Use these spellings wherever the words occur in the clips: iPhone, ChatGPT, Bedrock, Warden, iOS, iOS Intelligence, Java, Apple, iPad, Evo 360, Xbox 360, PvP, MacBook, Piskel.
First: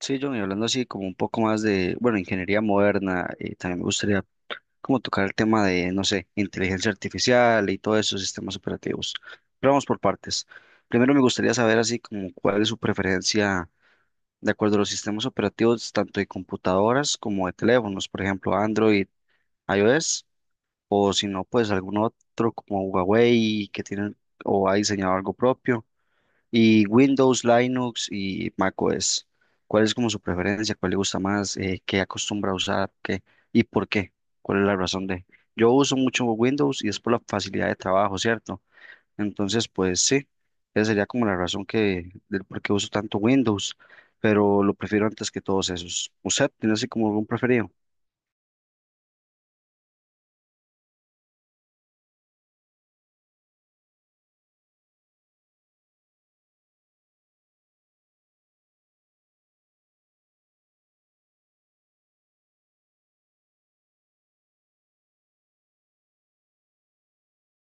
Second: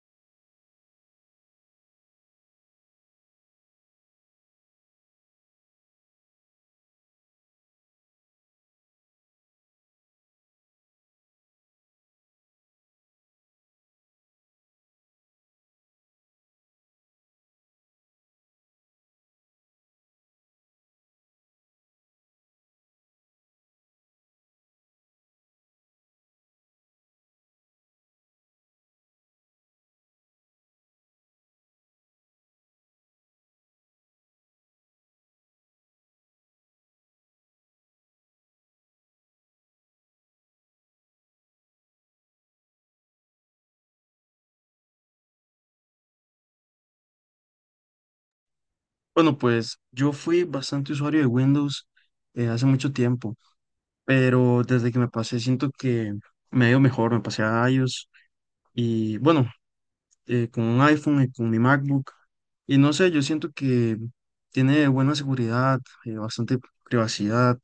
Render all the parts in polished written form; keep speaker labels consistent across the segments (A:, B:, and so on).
A: Sí, John, y hablando así como un poco más de, bueno, ingeniería moderna, también me gustaría como tocar el tema de, no sé, inteligencia artificial y todos esos sistemas operativos. Pero vamos por partes. Primero me gustaría saber así como cuál es su preferencia de acuerdo a los sistemas operativos, tanto de computadoras como de teléfonos, por ejemplo, Android, iOS, o si no, pues algún otro como Huawei que tienen o ha diseñado algo propio. Y Windows, Linux y macOS. ¿Cuál es como su preferencia? ¿Cuál le gusta más? ¿Qué acostumbra a usar? ¿Qué? ¿Y por qué? ¿Cuál es la razón de? Yo uso mucho Windows y es por la facilidad de trabajo, ¿cierto? Entonces, pues sí, esa sería como la razón que, del por qué uso tanto Windows, pero lo prefiero antes que todos esos. ¿Usted tiene así como algún preferido?
B: Bueno, pues yo fui bastante usuario de Windows hace mucho tiempo, pero desde que me pasé siento que me ha ido mejor. Me pasé a iOS y bueno, con un iPhone y con mi MacBook, y no sé, yo siento que tiene buena seguridad, bastante privacidad,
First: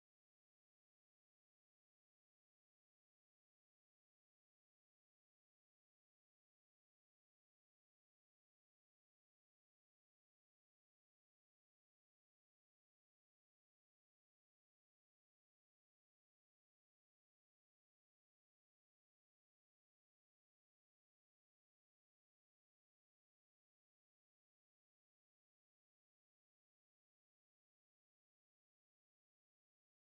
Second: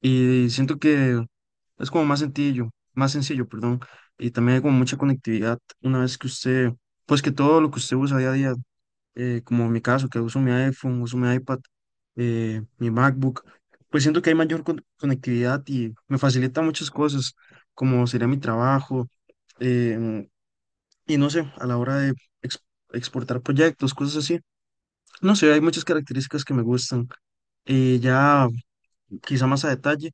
B: y siento que es como más sencillo, perdón, y también hay como mucha conectividad una vez que usted, pues que todo lo que usted usa día a día, como en mi caso, que uso mi iPhone, uso mi iPad, mi MacBook, pues siento que hay mayor conectividad y me facilita muchas cosas, como sería mi trabajo, em, y no sé, a la hora de ex- exportar proyectos, cosas así. No sé, hay muchas características que me gustan. Ya quizá más a detalle,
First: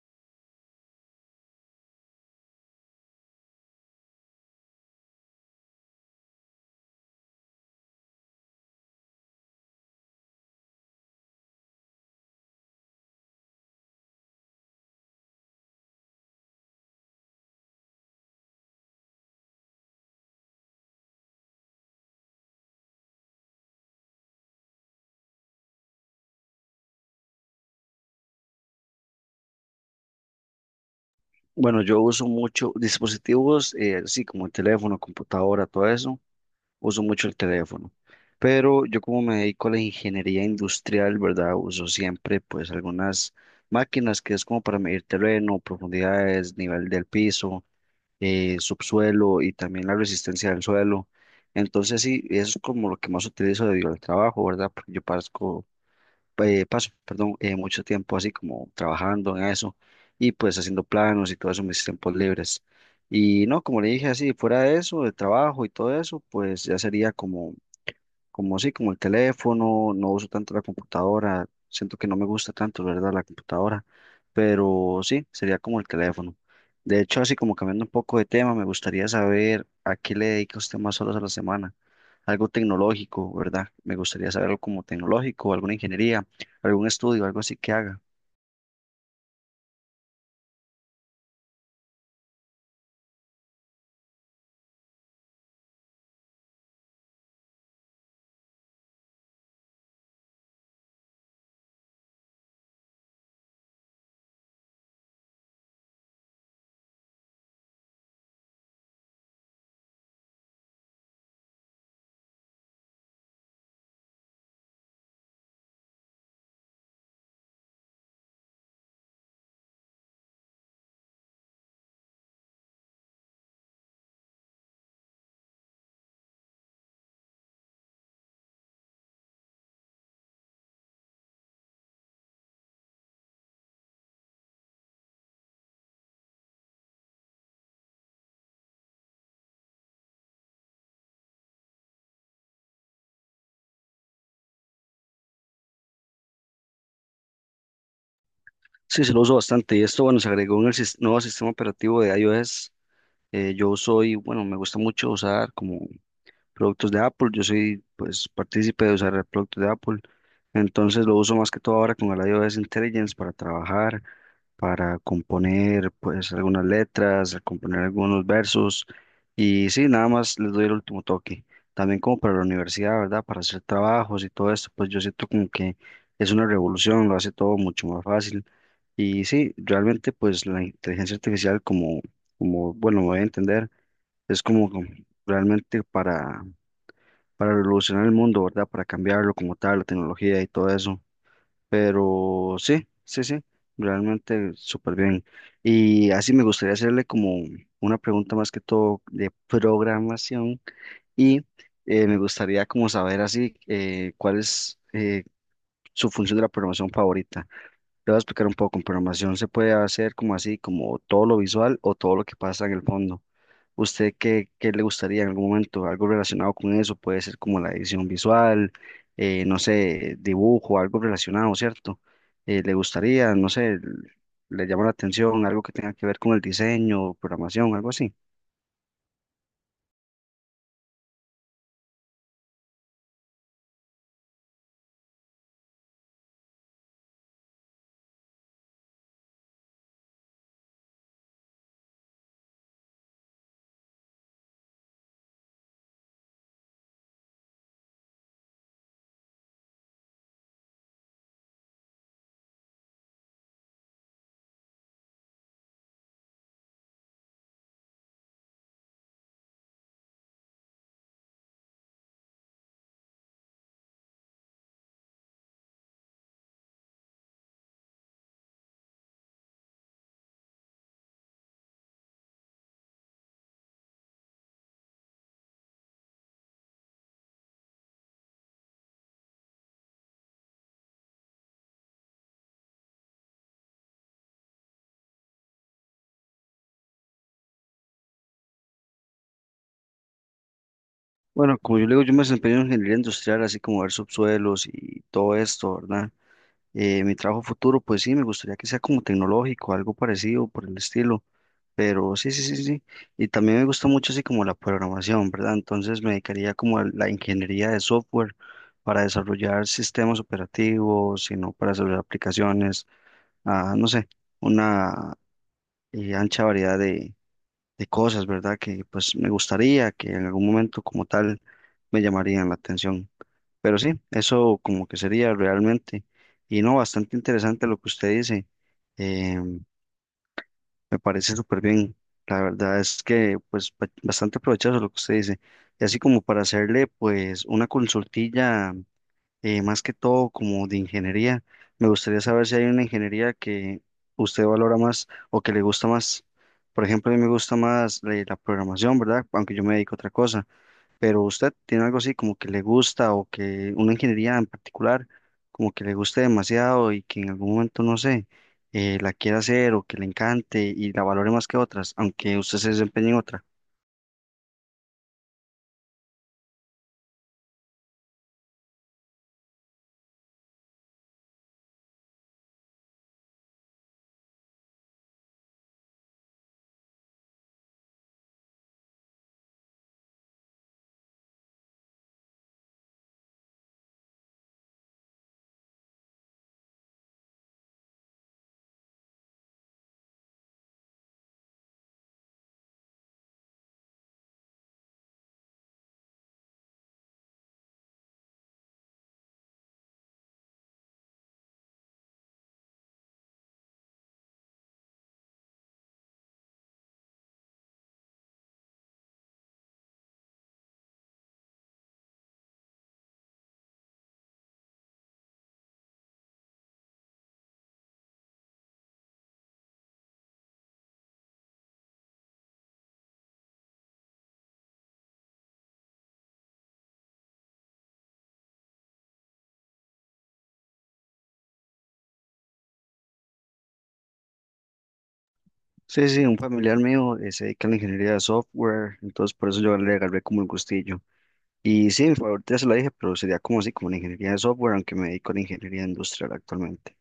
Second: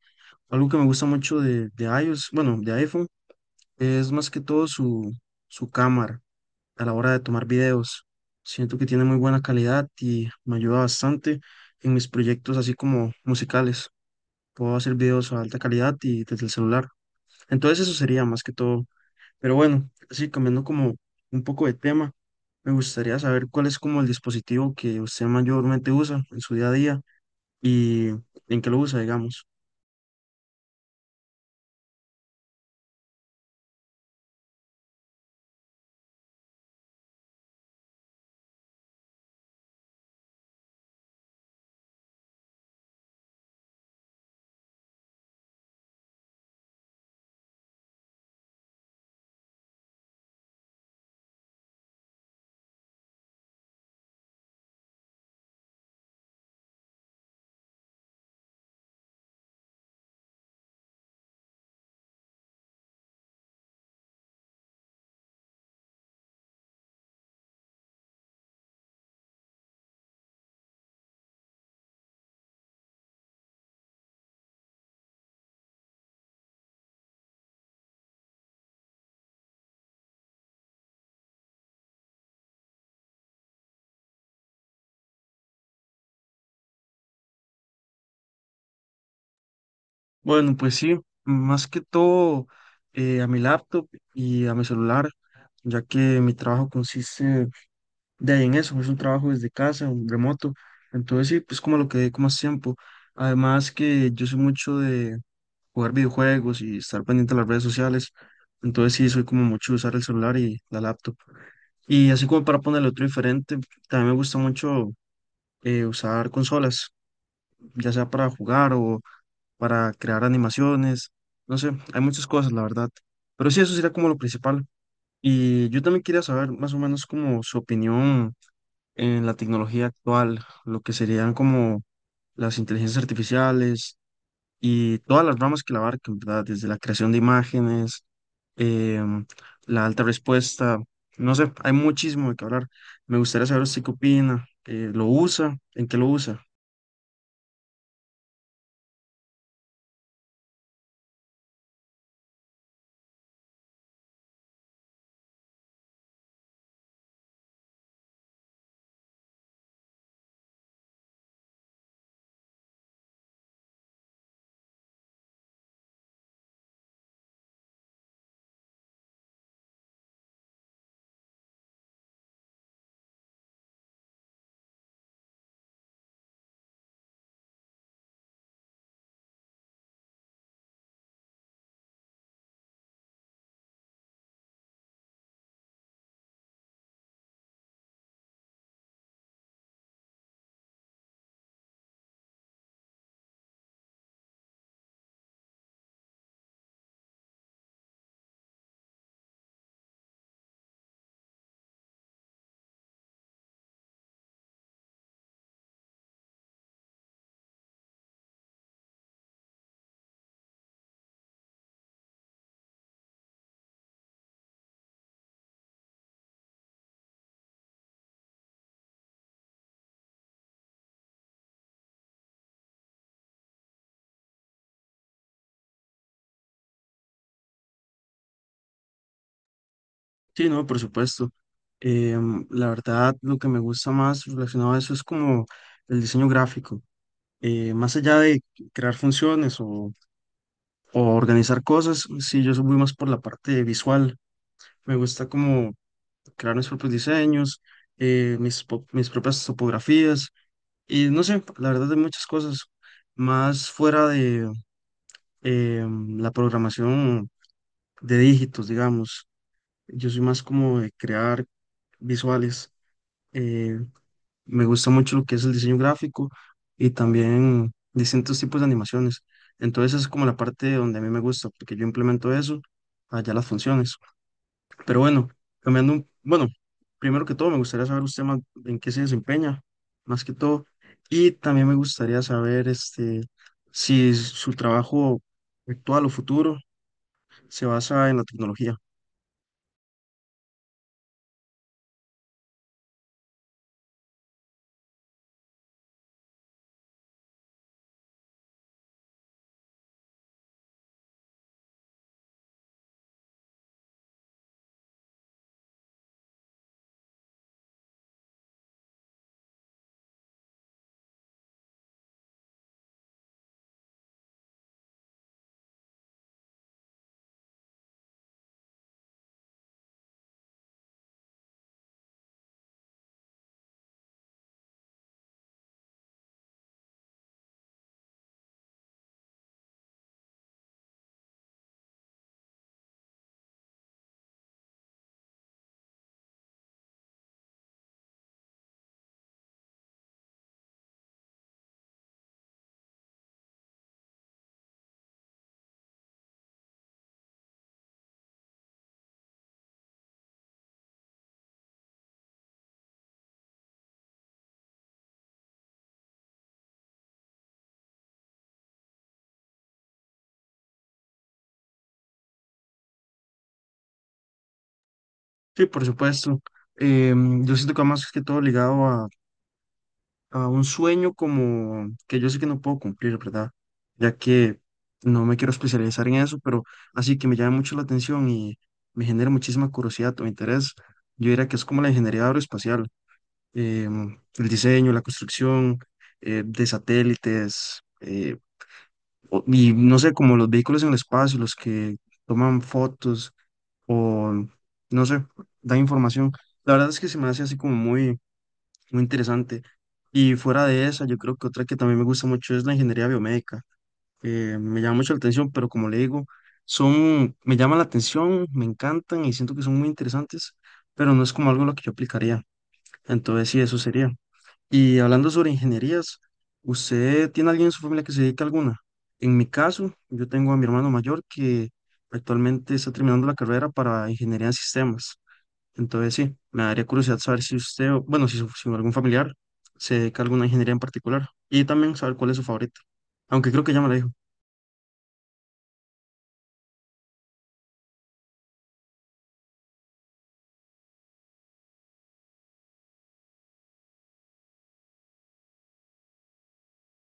B: algo que me gusta mucho de iOS, bueno, de iPhone, es más que todo su cámara, a la hora de tomar videos. Siento que tiene muy buena calidad y me ayuda bastante en mis proyectos así como musicales. Puedo hacer videos a alta calidad y desde el celular. Entonces eso sería más que todo. Pero bueno, así cambiando como un poco de tema, me gustaría saber cuál es como el dispositivo que usted mayormente usa en su día a día, y en qué lo usa, digamos.
A: Bueno, yo uso mucho dispositivos, así como el teléfono, computadora, todo eso. Uso mucho el teléfono, pero yo como me dedico a la ingeniería industrial, ¿verdad? Uso siempre pues algunas máquinas que es como para medir terreno, profundidades, nivel del piso, subsuelo y también la resistencia del suelo. Entonces sí, eso es como lo que más utilizo debido al trabajo, ¿verdad? Porque yo parezco paso, perdón, mucho tiempo así como trabajando en eso y pues haciendo planos y todo eso en mis tiempos libres. Y no, como le dije así, fuera de eso, de trabajo y todo eso, pues ya sería como sí, como el teléfono, no uso tanto la computadora, siento que no me gusta tanto, ¿verdad? La computadora, pero sí, sería como el teléfono. De hecho, así como cambiando un poco de tema, me gustaría saber a qué le dedica usted más horas a la semana. Algo tecnológico, ¿verdad? Me gustaría saber algo como tecnológico, alguna ingeniería, algún estudio, algo así que haga.
B: Bueno, pues sí, más que todo a mi laptop y a mi celular, ya que mi trabajo consiste de ahí en eso, es un trabajo desde casa, un remoto. Entonces sí, pues como lo que dedico más tiempo. Además que yo soy mucho de jugar videojuegos y estar pendiente de las redes sociales. Entonces sí, soy como mucho de usar el celular y la laptop. Y así como para ponerle otro diferente, también me gusta mucho usar consolas, ya sea para jugar o para crear animaciones, no sé, hay muchas cosas, la verdad. Pero sí, eso sería como lo principal. Y yo también quería saber más o menos como su opinión en la tecnología actual, lo que serían como las inteligencias artificiales y todas las ramas que la abarcan, ¿verdad? Desde la creación de imágenes, em, la alta respuesta, no sé, hay muchísimo de qué hablar. Me gustaría saber usted qué opina. Eh, ¿lo usa? ¿En qué lo usa?
A: Sí, se lo uso bastante y esto, bueno, se agregó en el nuevo sistema operativo de iOS. Yo soy, bueno, me gusta mucho usar como productos de Apple. Yo soy, pues, partícipe de usar productos de Apple. Entonces lo uso más que todo ahora con el iOS Intelligence para trabajar, para componer, pues, algunas letras, componer algunos versos. Y sí, nada más les doy el último toque. También como para la universidad, ¿verdad? Para hacer trabajos y todo esto, pues yo siento como que es una revolución, lo hace todo mucho más fácil. Y sí, realmente pues la inteligencia artificial como, como bueno, me voy a entender, es como realmente para revolucionar el mundo, ¿verdad? Para cambiarlo como tal, la tecnología y todo eso. Pero sí, sí, sí, realmente súper bien. Y así me gustaría hacerle como una pregunta más que todo de programación y me gustaría como saber así cuál es su función de la programación favorita. Le voy a explicar un poco, en programación se puede hacer como así, como todo lo visual o todo lo que pasa en el fondo. ¿Usted qué, qué le gustaría en algún momento? Algo relacionado con eso, puede ser como la edición visual, no sé, dibujo, algo relacionado, ¿cierto? ¿Le gustaría, no sé, le llama la atención algo que tenga que ver con el diseño, programación, algo así?
B: Sí, no, por supuesto. La verdad, lo que me gusta más relacionado a eso es como el diseño gráfico. Más allá de crear funciones o organizar cosas, sí, yo soy muy más por la parte visual. Me gusta como crear mis propios diseños, mis propias topografías y no sé, la verdad de muchas cosas más fuera de eh, la programación de dígitos, digamos. Yo soy más como de crear visuales. Eh, me gusta mucho lo que es el diseño gráfico y también distintos tipos de animaciones. Entonces es como la parte donde a mí me gusta, porque yo implemento eso allá las funciones. Pero bueno, cambiando un, bueno, primero que todo me gustaría saber usted más en qué se desempeña, más que todo, y también me gustaría saber este si su trabajo actual o futuro se basa en la tecnología.
A: Bueno, como yo le digo, yo me desempeño en ingeniería industrial, así como ver subsuelos y todo esto, ¿verdad? Mi trabajo futuro, pues sí, me gustaría que sea como tecnológico, algo parecido por el estilo. Pero sí, sí, sí, sí. Y también me gusta mucho así como la programación, ¿verdad? Entonces me dedicaría como a la ingeniería de software para desarrollar sistemas operativos, sino para desarrollar aplicaciones, ah, no sé, una ancha variedad de cosas, ¿verdad? Que pues me gustaría que en algún momento como tal me llamarían la atención. Pero sí, eso como que sería realmente. Y no, bastante interesante lo que usted dice. em, me parece súper bien. La verdad es que, pues, bastante provechoso lo que usted dice. Y así como para hacerle, pues, una consultilla, más que todo como de ingeniería, me gustaría saber si hay una ingeniería que usted valora más o que le gusta más. Por ejemplo, a mí me gusta más la programación, ¿verdad? Aunque yo me dedico a otra cosa. Pero usted tiene algo así como que le gusta o que una ingeniería en particular, como que le guste demasiado y que en algún momento, no sé, la quiera hacer o que le encante y la valore más que otras, aunque usted se desempeñe en otra.
B: Sí, por supuesto. Em, yo siento que va más que todo ligado a un sueño como que yo sé que no puedo cumplir, ¿verdad? Ya que no me quiero especializar en eso, pero así que me llama mucho la atención y me genera muchísima curiosidad o interés. Yo diría que es como la ingeniería aeroespacial. El diseño, la construcción de satélites, y no sé, como los vehículos en el espacio, los que toman fotos o, no sé, dan información. La verdad es que se me hace así como muy interesante. Y fuera de esa, yo creo que otra que también me gusta mucho es la ingeniería biomédica. Me llama mucho la atención, pero como le digo, son, me llaman la atención, me encantan y siento que son muy interesantes, pero no es como algo a lo que yo aplicaría. Entonces, sí, eso sería. Y hablando sobre ingenierías, ¿usted tiene alguien en su familia que se dedique a alguna? En mi caso, yo tengo a mi hermano mayor que actualmente está terminando la carrera para ingeniería en sistemas. Entonces, sí, me daría curiosidad saber si usted, si algún familiar se dedica a alguna ingeniería en particular, y también saber cuál es su favorita, aunque creo que ya me la dijo.
A: Sí, sí, un familiar mío se dedica a la ingeniería de software, entonces por eso yo le agarré como el gustillo. Y sí, ahorita se lo dije, pero sería como así, como la ingeniería de software, aunque me dedico a la ingeniería industrial actualmente.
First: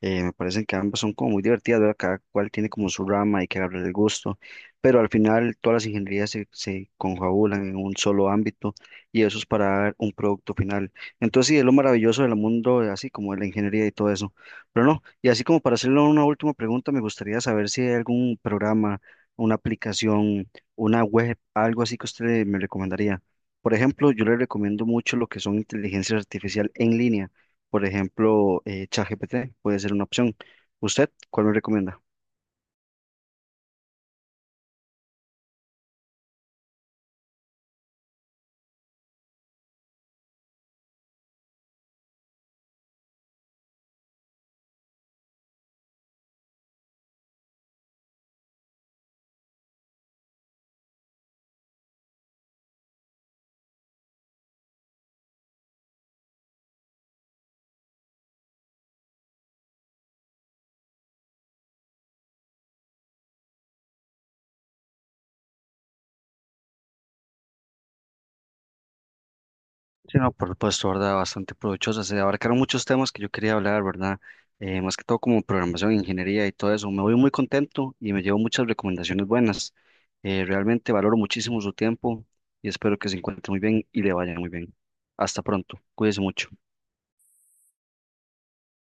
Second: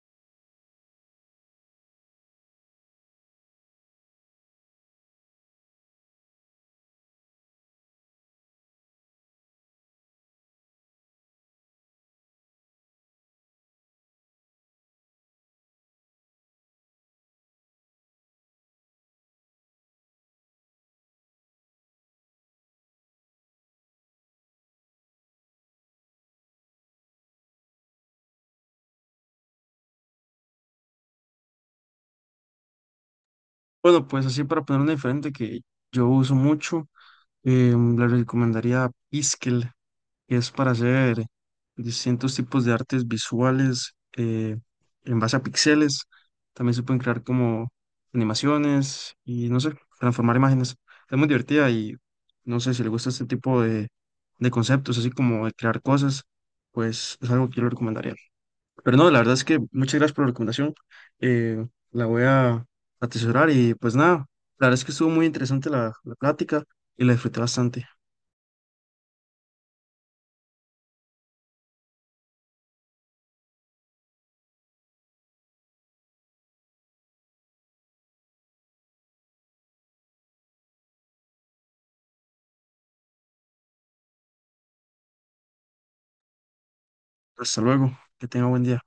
A: Me parece que ambas son como muy divertidas, ¿verdad? Cada cual tiene como su rama, hay que agarrar el gusto, pero al final todas las ingenierías se confabulan en un solo ámbito y eso es para dar un producto final. Entonces, sí, es lo maravilloso del mundo, así como de la ingeniería y todo eso. Pero no, y así como para hacerle una última pregunta, me gustaría saber si hay algún programa, una aplicación, una web, algo así que usted me recomendaría. Por ejemplo, yo le recomiendo mucho lo que son inteligencias artificial en línea. Por ejemplo, ChatGPT puede ser una opción. ¿Usted cuál me recomienda?
B: Bueno, pues así para poner una diferente que yo uso mucho, le recomendaría Piskel. Es para hacer distintos tipos de artes visuales en base a píxeles. También se pueden crear como animaciones y no sé, transformar imágenes. Es muy divertida y no sé si le gusta este tipo de conceptos, así como de crear cosas, pues es algo que yo le recomendaría. Pero no, la verdad es que muchas gracias por la recomendación. eh, la voy a atesorar y pues nada, la verdad es que estuvo muy interesante la plática y la disfruté bastante.
A: Sí, no, por supuesto, ¿verdad? Bastante provechosa. Se abarcaron muchos temas que yo quería hablar, ¿verdad? Más que todo como programación, ingeniería y todo eso. Me voy muy contento y me llevo muchas recomendaciones buenas. Realmente valoro muchísimo su tiempo y espero que se encuentre muy bien y le vaya muy bien. Hasta pronto. Cuídese mucho.
B: Hasta luego, que tenga buen día.